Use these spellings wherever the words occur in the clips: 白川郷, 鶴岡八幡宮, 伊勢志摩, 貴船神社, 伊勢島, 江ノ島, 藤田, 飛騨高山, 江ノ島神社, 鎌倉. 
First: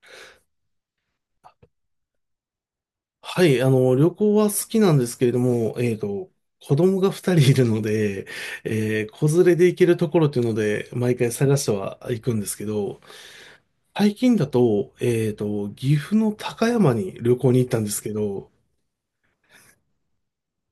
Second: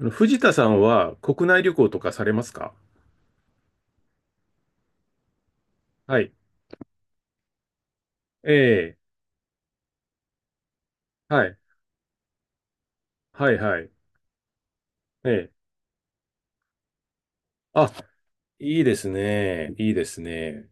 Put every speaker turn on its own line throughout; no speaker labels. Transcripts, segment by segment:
あの、藤田さんは国内旅行とかされますか？
はい、旅行は好きなんですけれども、
はい。
子供が二人いるので、
ええ、
子連れで行けるところっていうので、毎回
は
探
い。
しては行くんですけど、
はい、はい。
最近だと、
ええ。
岐阜の高山に旅行に行ったんで
あ、
すけど、
いいですね。いいですね。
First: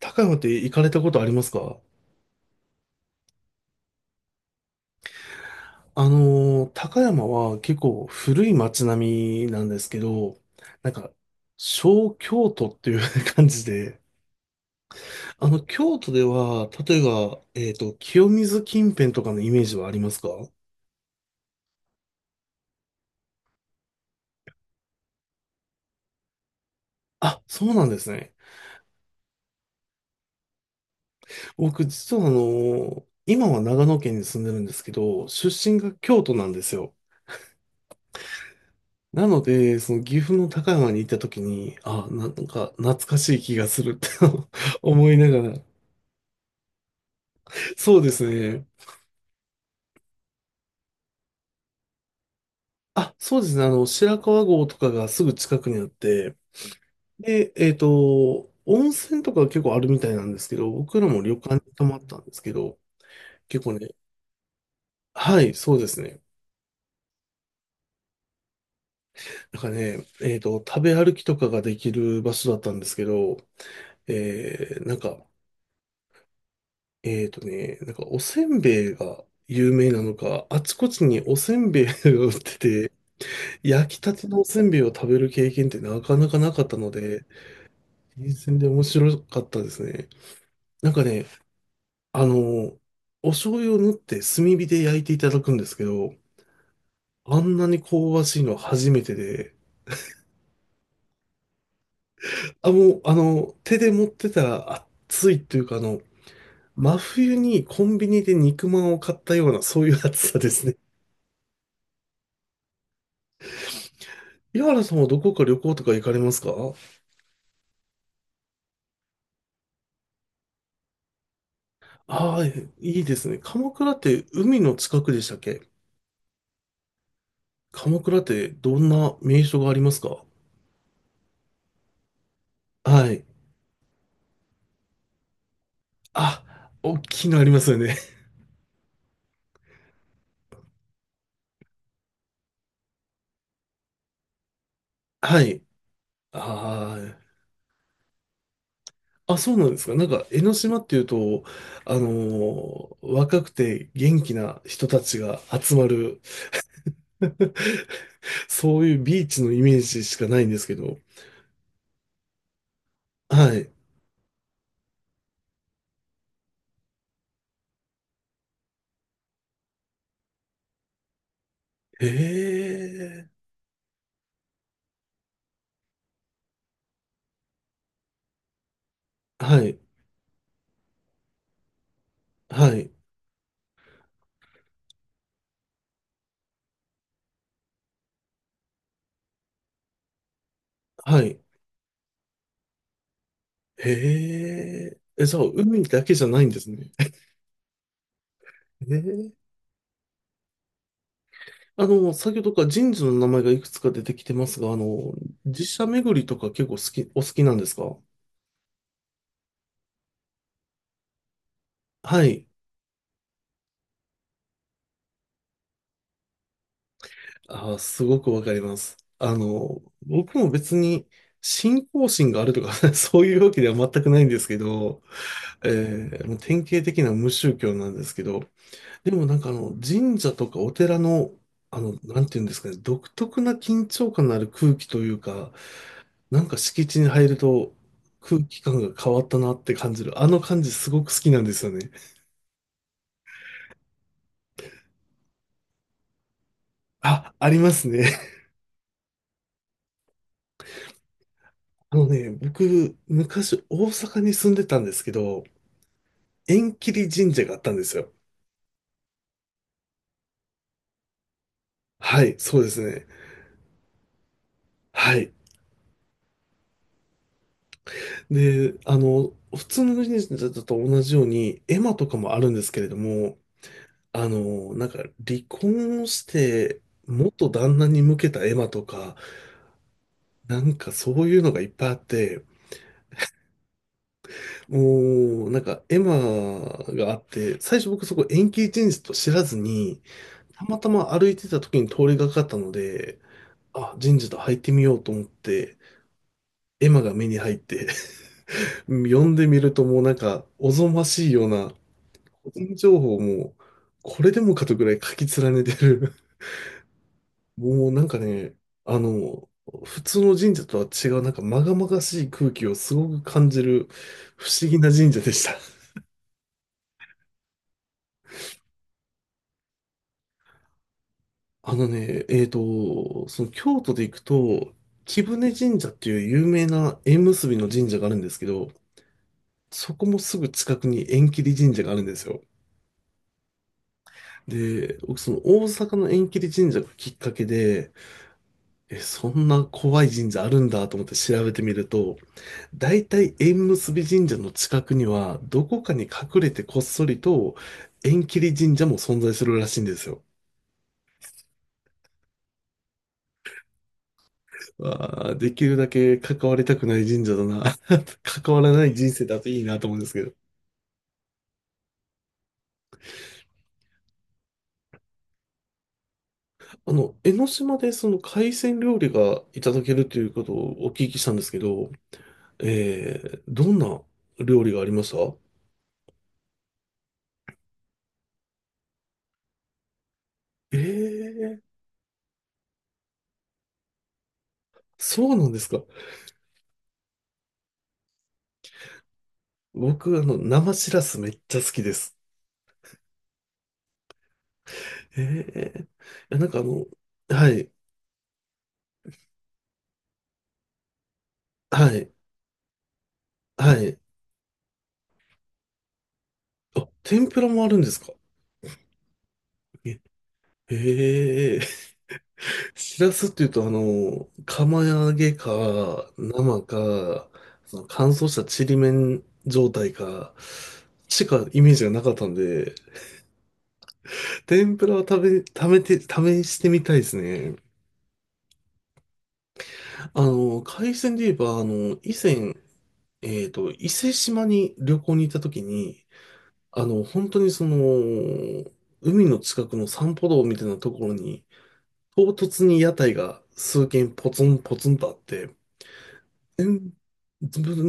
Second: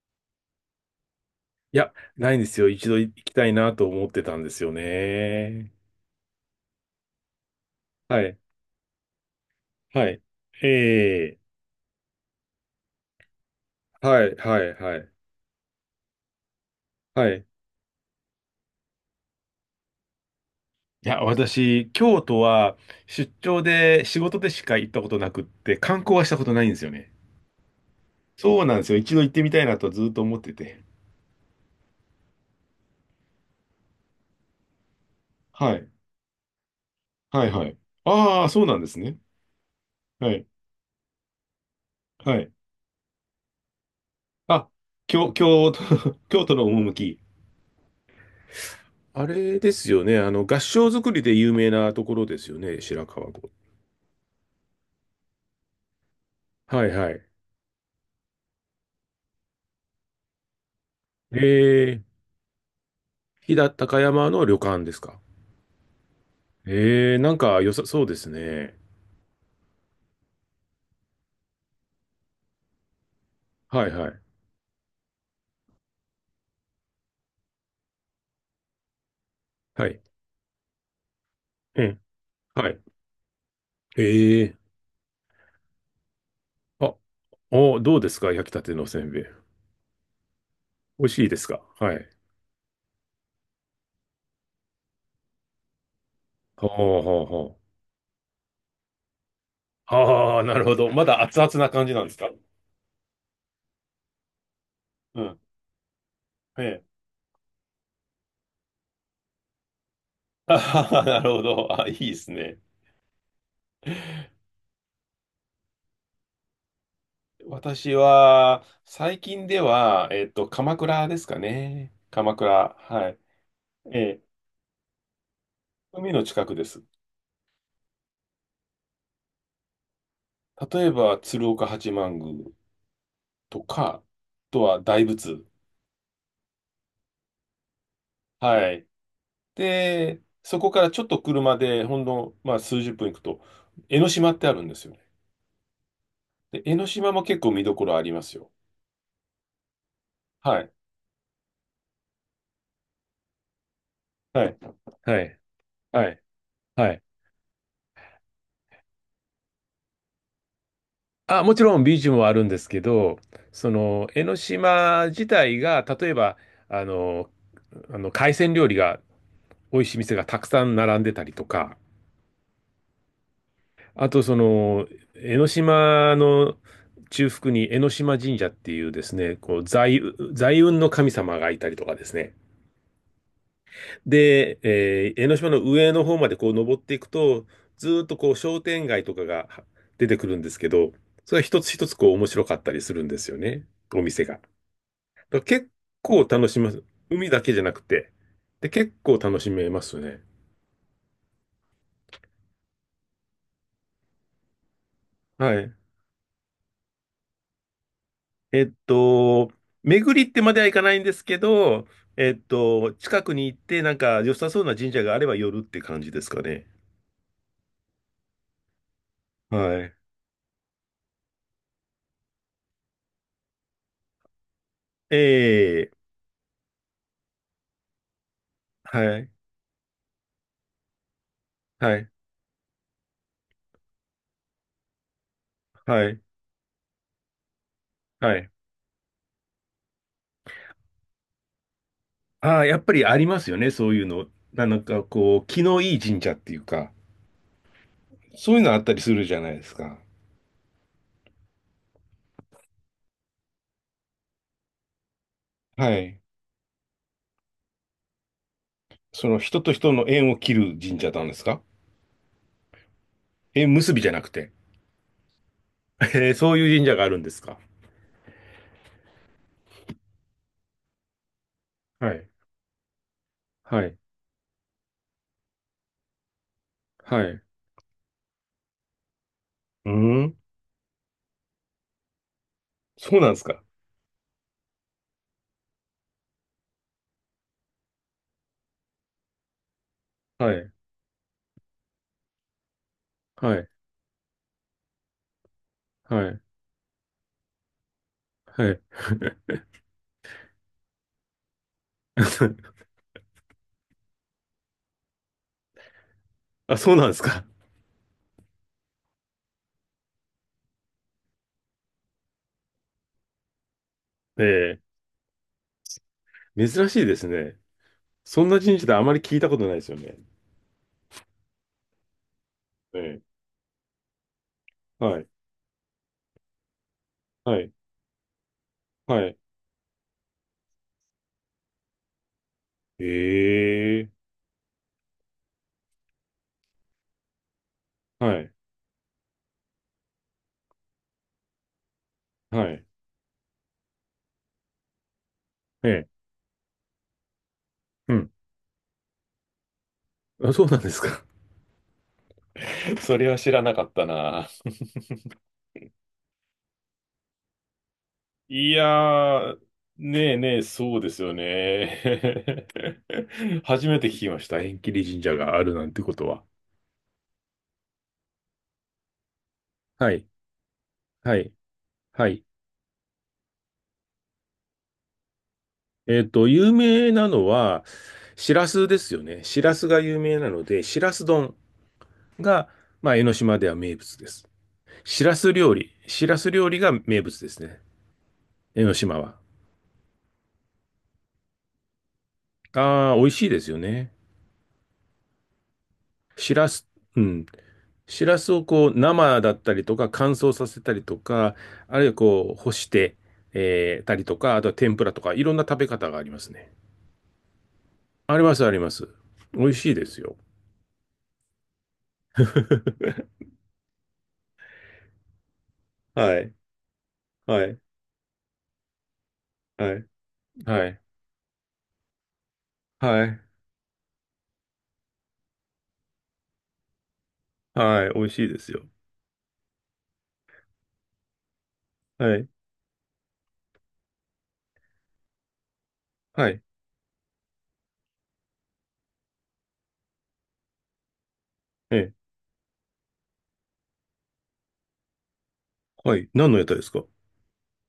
高山って行かれたことありますか？
いや、ないんですよ。一度行きたいなと思ってたんですよね。
高山は結構
はい、
古い街並みなんですけ
はい。
ど、
え
なんか、
え、
小京都っていう 感じで、
はい、はい、はい。
京都では、例え
は
ば、
い。
清水近辺とかのイメージはありますか？
いや、私、京都は出張で仕事でしか行ったことなくって、観光はしたことないんですよね。
あ、そうなんですね。
そうなんですよ。一度行ってみたいなとずっと思ってて。
僕、実は今は長野県に住んでるんですけど、出
は
身
い、
が京都なんですよ。
はい、はい。ああ、そうなんですね。
なので、その岐阜
はい。
の高山に行った時に、あ、なん
はい。
か懐かしい気がするって
あ、
思いながら。
京都、京都の趣。
そうですね。
あれですよね。あの、合掌造りで有名なところですよね、白
あ、
川
そうで
郷。
すね。白川郷とかがすぐ近くにあって、
はいはい。
で、温泉とか結構あるみたいなんですけど、僕らも旅
え
館に泊ま
ー、
ったんですけど、
飛
結
騨
構ね、
高山の旅館ですか？
はい、そうですね。
えー、なんか良さそうですね。
なんかね、食べ歩きとかができる場所だったんですけど、
はいはい。
えー、なんか、おせんべいが有
は
名な
い。
のか、あちこちにおせんべ
う
いが
ん。
売って
はい。
て、焼きたてのお
え
せんべいを食べる経験ってなかなかなかった
ー、
の
あ、
で、
お、どうです
新
か、焼き
鮮
た
で
て
面
のせん
白
べい。
かったですね。なんか
美味し
ね、
いですか？はい。
あの、お醤油を塗って炭火で焼いていただくんですけど、
ほうほう
あ
ほ
ん
う。
なに香ばしいのは初めてで、
ああ、なるほど。まだ熱々な感じなんですか？
あ、もう、手で持ってたら
う
暑
ん。
いというか、
ええ。
真冬にコンビニで肉まんを買ったような、そういう暑さ で
あ
すね。
はは、なるほど。あ、いいですね。
岩原さんはどこか旅行とか行かれますか？
私は、最近では、鎌倉ですかね。
あ
鎌
あー、
倉。
いい
は
で
い。
すね。鎌倉っ
ええ、
て海の近くでしたっけ？
海の近くです。
鎌倉ってどんな名所がありますか？
例えば、鶴岡八幡宮
はい。
とか、あとは大仏。
あ、大きいのありますよね。
はい。で、そこからちょっと車で、ほんの、まあ、数十分行くと、江ノ島ってあるんですよね。
はい。
で、江ノ島
あ
も結構見どころありますよ。
あ、あ、そうなんですか。なんか、江ノ
はい。
島っていうと、若くて元気
はい。
な人たち
は
が
い。
集ま
は
る
い。はい。
そういうビーチのイメージしかないんですけど。
あ、もちろんビーチもあるんですけど、
はい。
その江ノ島自体が、例えば、あの、あの、海鮮料理が美味しい店がたくさん並んでたりとか、
へえ。
あとその江ノ島の中腹に江ノ島神社っていうですね、こ
は
う
い。
財運の神様がいたりとかですね。
はい。
で、えー、江ノ島の上の方までこう登っていくと、ずーっとこう商店街とかが出てくるんですけど、
は
それ
い。
は一つ一つこう面白かったりするんですよね、
へ
お店が。だか
え。え、じゃ
ら
あ、
結
海だけ
構
じゃない
楽
ん
し
で
め
す
ます。
ね。
海だけじゃなくて。で、結
へ
構楽
え。
しめますね。
先ほどから神社の名前がいくつか出てきてますが、
は
寺
い。
社巡りとか結構好き、お好きなんですか？
えっと、巡りってまではいかないんですけど、
はい。
近くに行って、なんか良さそうな神社があれば寄るって感じですかね。
あー、すごくわかります。
はい。
僕も別に信仰心があるとか そういうわけでは全くないんですけど、
ええ、
もう典型的な無宗教なんですけど、で
は
も
い、
なんか神社とかお寺の、
はい、
なんていうんですかね、独特な緊張感のある空気というか、
はい、
なんか敷地に入ると
は
空
い。
気感が変わったなって感じる。あの感じすごく好きなんですよね。
ああ、やっぱりありますよね、そういうの。なんかこう、気のいい神社っていうか、
あ、ありますね。
そういうのあったりするじゃないですか。
僕、昔大阪に住んでたんですけど、
はい。
縁切り神社があったんですよ。
その人と人の縁を切る神社なんですか？
はい、そうですね。
縁結びじゃなくて。
はい。
えー、そういう神社があるんですか。
で、普通の神社と同じように、絵馬と
は
か
い。
もあるんですけれども、
はい。
あの、なんか離婚して
はい。う
元旦那に向けたエマとか、
ーん。
なんかそういうのがいっぱいあって、
そうなんですか。
もうなんかエマがあって、最初僕そこ延期人事と知らずに、
は
た
い。
またま歩いてた時に通りがかったので、
はい。
あ、人事と入ってみようと思って、
はい。
エマが目に入って
はい。
読んでみるともうなんかおぞましいような、個人 情報もこれでもかとぐらい書き連ねてる。
あ、そうなんですか。
もうなんかね、あの、普通の神社とは違う、なんか禍々しい空気をすごく感じる 不思議な
え
神社でした。
え、珍しいですね。そんな神社であまり聞いたことないですよね。
あのね、えっ
ええ、
と、その京都で行くと、
は
貴
い、
船神社っていう有名な縁結び
は
の
い、
神社があるんですけど、
はい。
そこもすぐ近くに縁切り神社があるんですよ。
ええ、
で、僕その大阪の縁切り神社がきっかけで、
はい、
え、そんな怖い神社あるんだと思って調べてみると、
はい。
大体縁結び神社の近くには、どこ
え
かに
え、
隠れてこっそりと
う
縁
ん。
切り神社も存在するらしいんですよ。
あ、そうなんですか。それは知らなかったな。
わあ、できるだけ関わりたくない神社だな。関わら
い
ない人生だと
やー、
いいなと思うんですけど。
ねえねえ、そうですよね。初めて聞きました。縁切り神社があるなんてことは。
江ノ島でその海鮮料理がいただける
は
とい
い、
うことをお聞きしたん
は
です
い、
けど、
はい。
えー、どんな料理がありました？
有名なのは、しらすですよね。しらすが有名なの
え
で、しらす丼
ー、
が、まあ、江ノ島では名物です。
そうなんですか。
しらす料理が名物ですね。江ノ島は。
僕、生しらすめっちゃ好きです。
ああ、美味しいですよね。
えー、いや、なん
し
か
らす、うん。
はい。
シラスをこう生だったりとか乾燥させたりとか、
は
あるい
い。
はこう干して、
はい。
えーたりとか、あとは天ぷらとかいろんな食べ方がありますね。
あ、天ぷらもあるんですか？
ありますあります。美味しい
え、
ですよ。
へえ。しらすって いうと、釜揚げか、
はい、
生か、
は
そ
い、
の乾燥したちりめん状態
はい、
か、
はい。
しかイメージがなかったんで、
はい、
天ぷらは食べて、試してみたいですね。
はい、美味しいですよ。
海鮮で言えば、以
はい、
前、伊勢島に旅行に行った時に、
はい、
本当にその、海の近くの散歩道みたいなところに、
ええ、
唐突に屋台が数軒ポツンポツンとあって、
はい、何の
え
屋台です
ん
か？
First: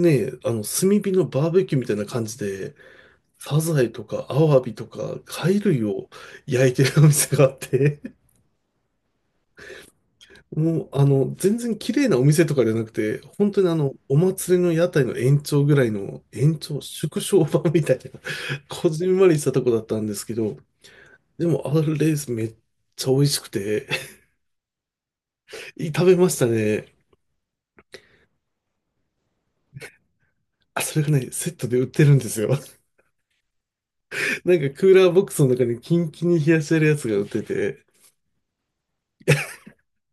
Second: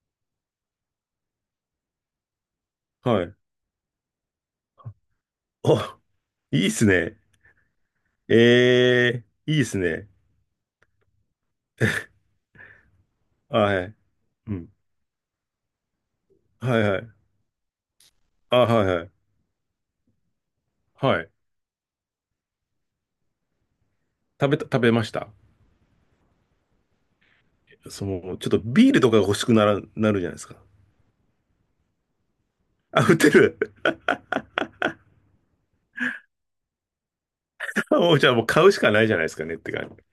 ね、あの、炭火のバーベキューみたいな感じで、
はい。
サザエとかアワビとか貝類
あ、
を
いいっ
焼いて
す
るお
ね。
店があって、
ええ、いいっすね。
もう、全然綺麗なお店とかじゃなくて、本当に
はい、
お
う
祭りの
ん、
屋台の延長ぐらいの、
はい、はい、
縮小版みたいな、
あ、はい、
こ
は
じん
い。
まりしたとこだったんですけど、
はい。
でも、あれレースめっちゃ美味しくて、
食べました？
食べましたね。
その、ちょっとビールとかが欲しくなら、なるじゃないですか。
あ、それがね、セットで売ってるんですよ。
あ、売ってる。
なんかクーラーボックスの中にキンキンに冷やしてるやつが売ってて、
もうじゃあもう買うしかないじゃないですかねって感じ。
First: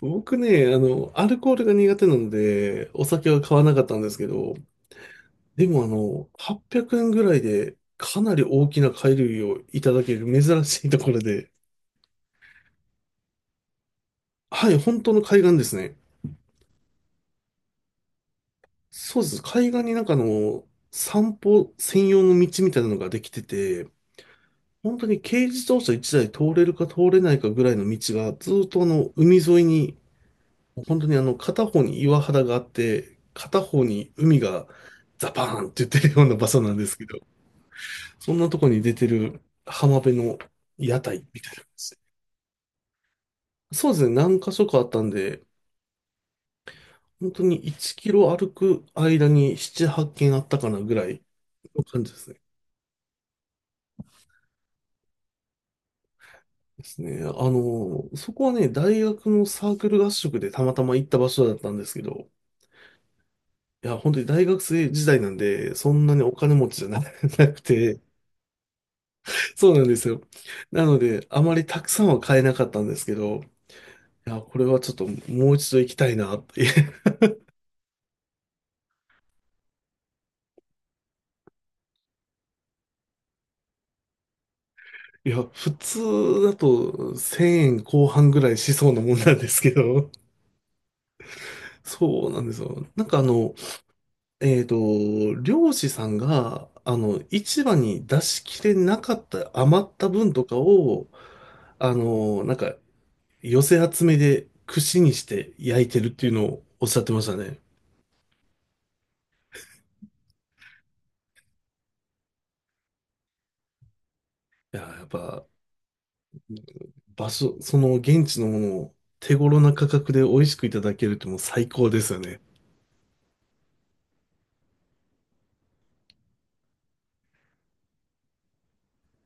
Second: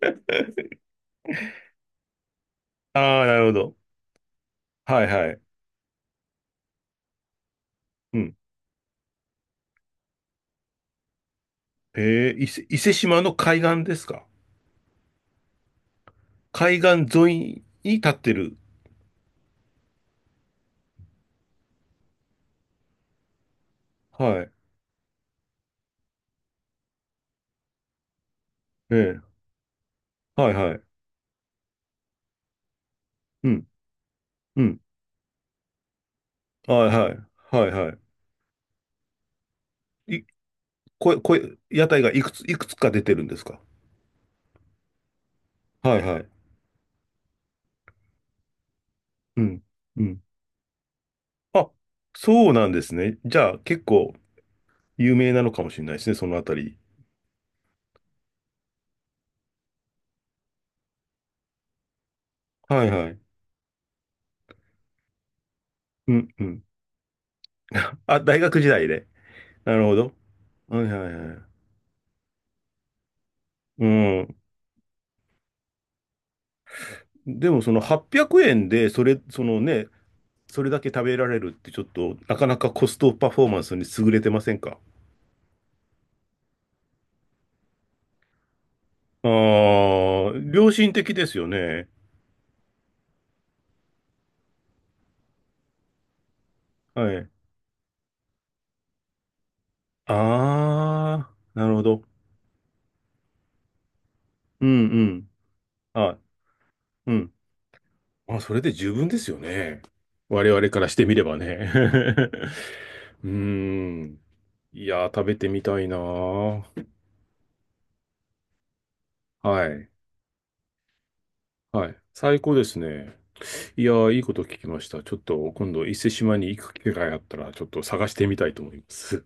僕ね、アルコールが苦手なので、お
ああ、
酒
な
は
るほ
買わな
ど。
かったんですけど、
はいはい。
でも800円ぐらいで
う
かな
ん。
り大きな貝類をいただける珍しいところで、
えー、伊勢島の海岸ですか？
はい、本当の海岸ですね。
海岸沿いに立ってる。
そうです。海岸になんか散歩専用の道みたいなのができてて、
はい。
本当に軽自動車1台通れるか通れないかぐらいの道がずっと
ええ、
海沿いに
はいはい。
本当に片方に岩肌があって、
う
片
ん。
方に海
う
が
ん。
ザパーンって言ってるような場所なんで
はい
すけ
はい。
ど、
はいは
そんなとこに出てる浜辺
い。い、
の屋
こ、
台
こ、
みたいなんで
屋
すね。
台がいくつか出てるんですか？
そうですね、何箇所かあったんで、
はいはい。
本当に1キロ歩く間に
う
7、
ん。
8
うん。
軒あったかなぐらい
あ、
の感じですね。
そうなんですね。じゃあ結構有名なのかもしれないですね、そのあたり。
ですね。そこはね、大学のサークル合宿でたまたま行った場所だったんですけど、
はいはい。
いや、本当に大学生時代なんで、そん
う
なにお
んう
金
ん。
持ちじゃな なくて、
あ、大学時代で。
そ
な
う
る
なん
ほ
です
ど。
よ。
は
な
いは
の
い
で、
は
あ
い。
まりたくさんは買えなかったんですけど、
う
い
ん。
や、これはちょっともう一度行きたいなって。
でもその800円で、そのね、それだけ食べられるってちょっと、なかなかコストパフォーマンスに優れてませんか？
いや、普通だと1000円後半ぐらいしそうなもんなんですけ
ああ
ど、
ー、良心的ですよね。
そうなんですよ。なんかえっと、漁師さんが、
はい。
市場に出しきれなかった余った分とかを、
ああ、なるほ
あ
ど。
の、なんか、寄せ集めで
うん
串
う
にし
ん。
て焼いてるっ
あ、
ていうのをおっしゃって
う
まし
ん。
たね。
あ、それで十分ですよね。我々からしてみればね。うーん。
いや、
い
や
や
っ
ー、食べ
ぱ、
てみたいなー。
場所、その現地のものを手頃
は
な価
い。
格で美味しくいただけるってもう最高
はい。
ですよね。
最高ですね。いやー、いいこと聞きました。ちょっと今度、伊勢志摩に行く機会があったら、ちょっと探してみたいと思います。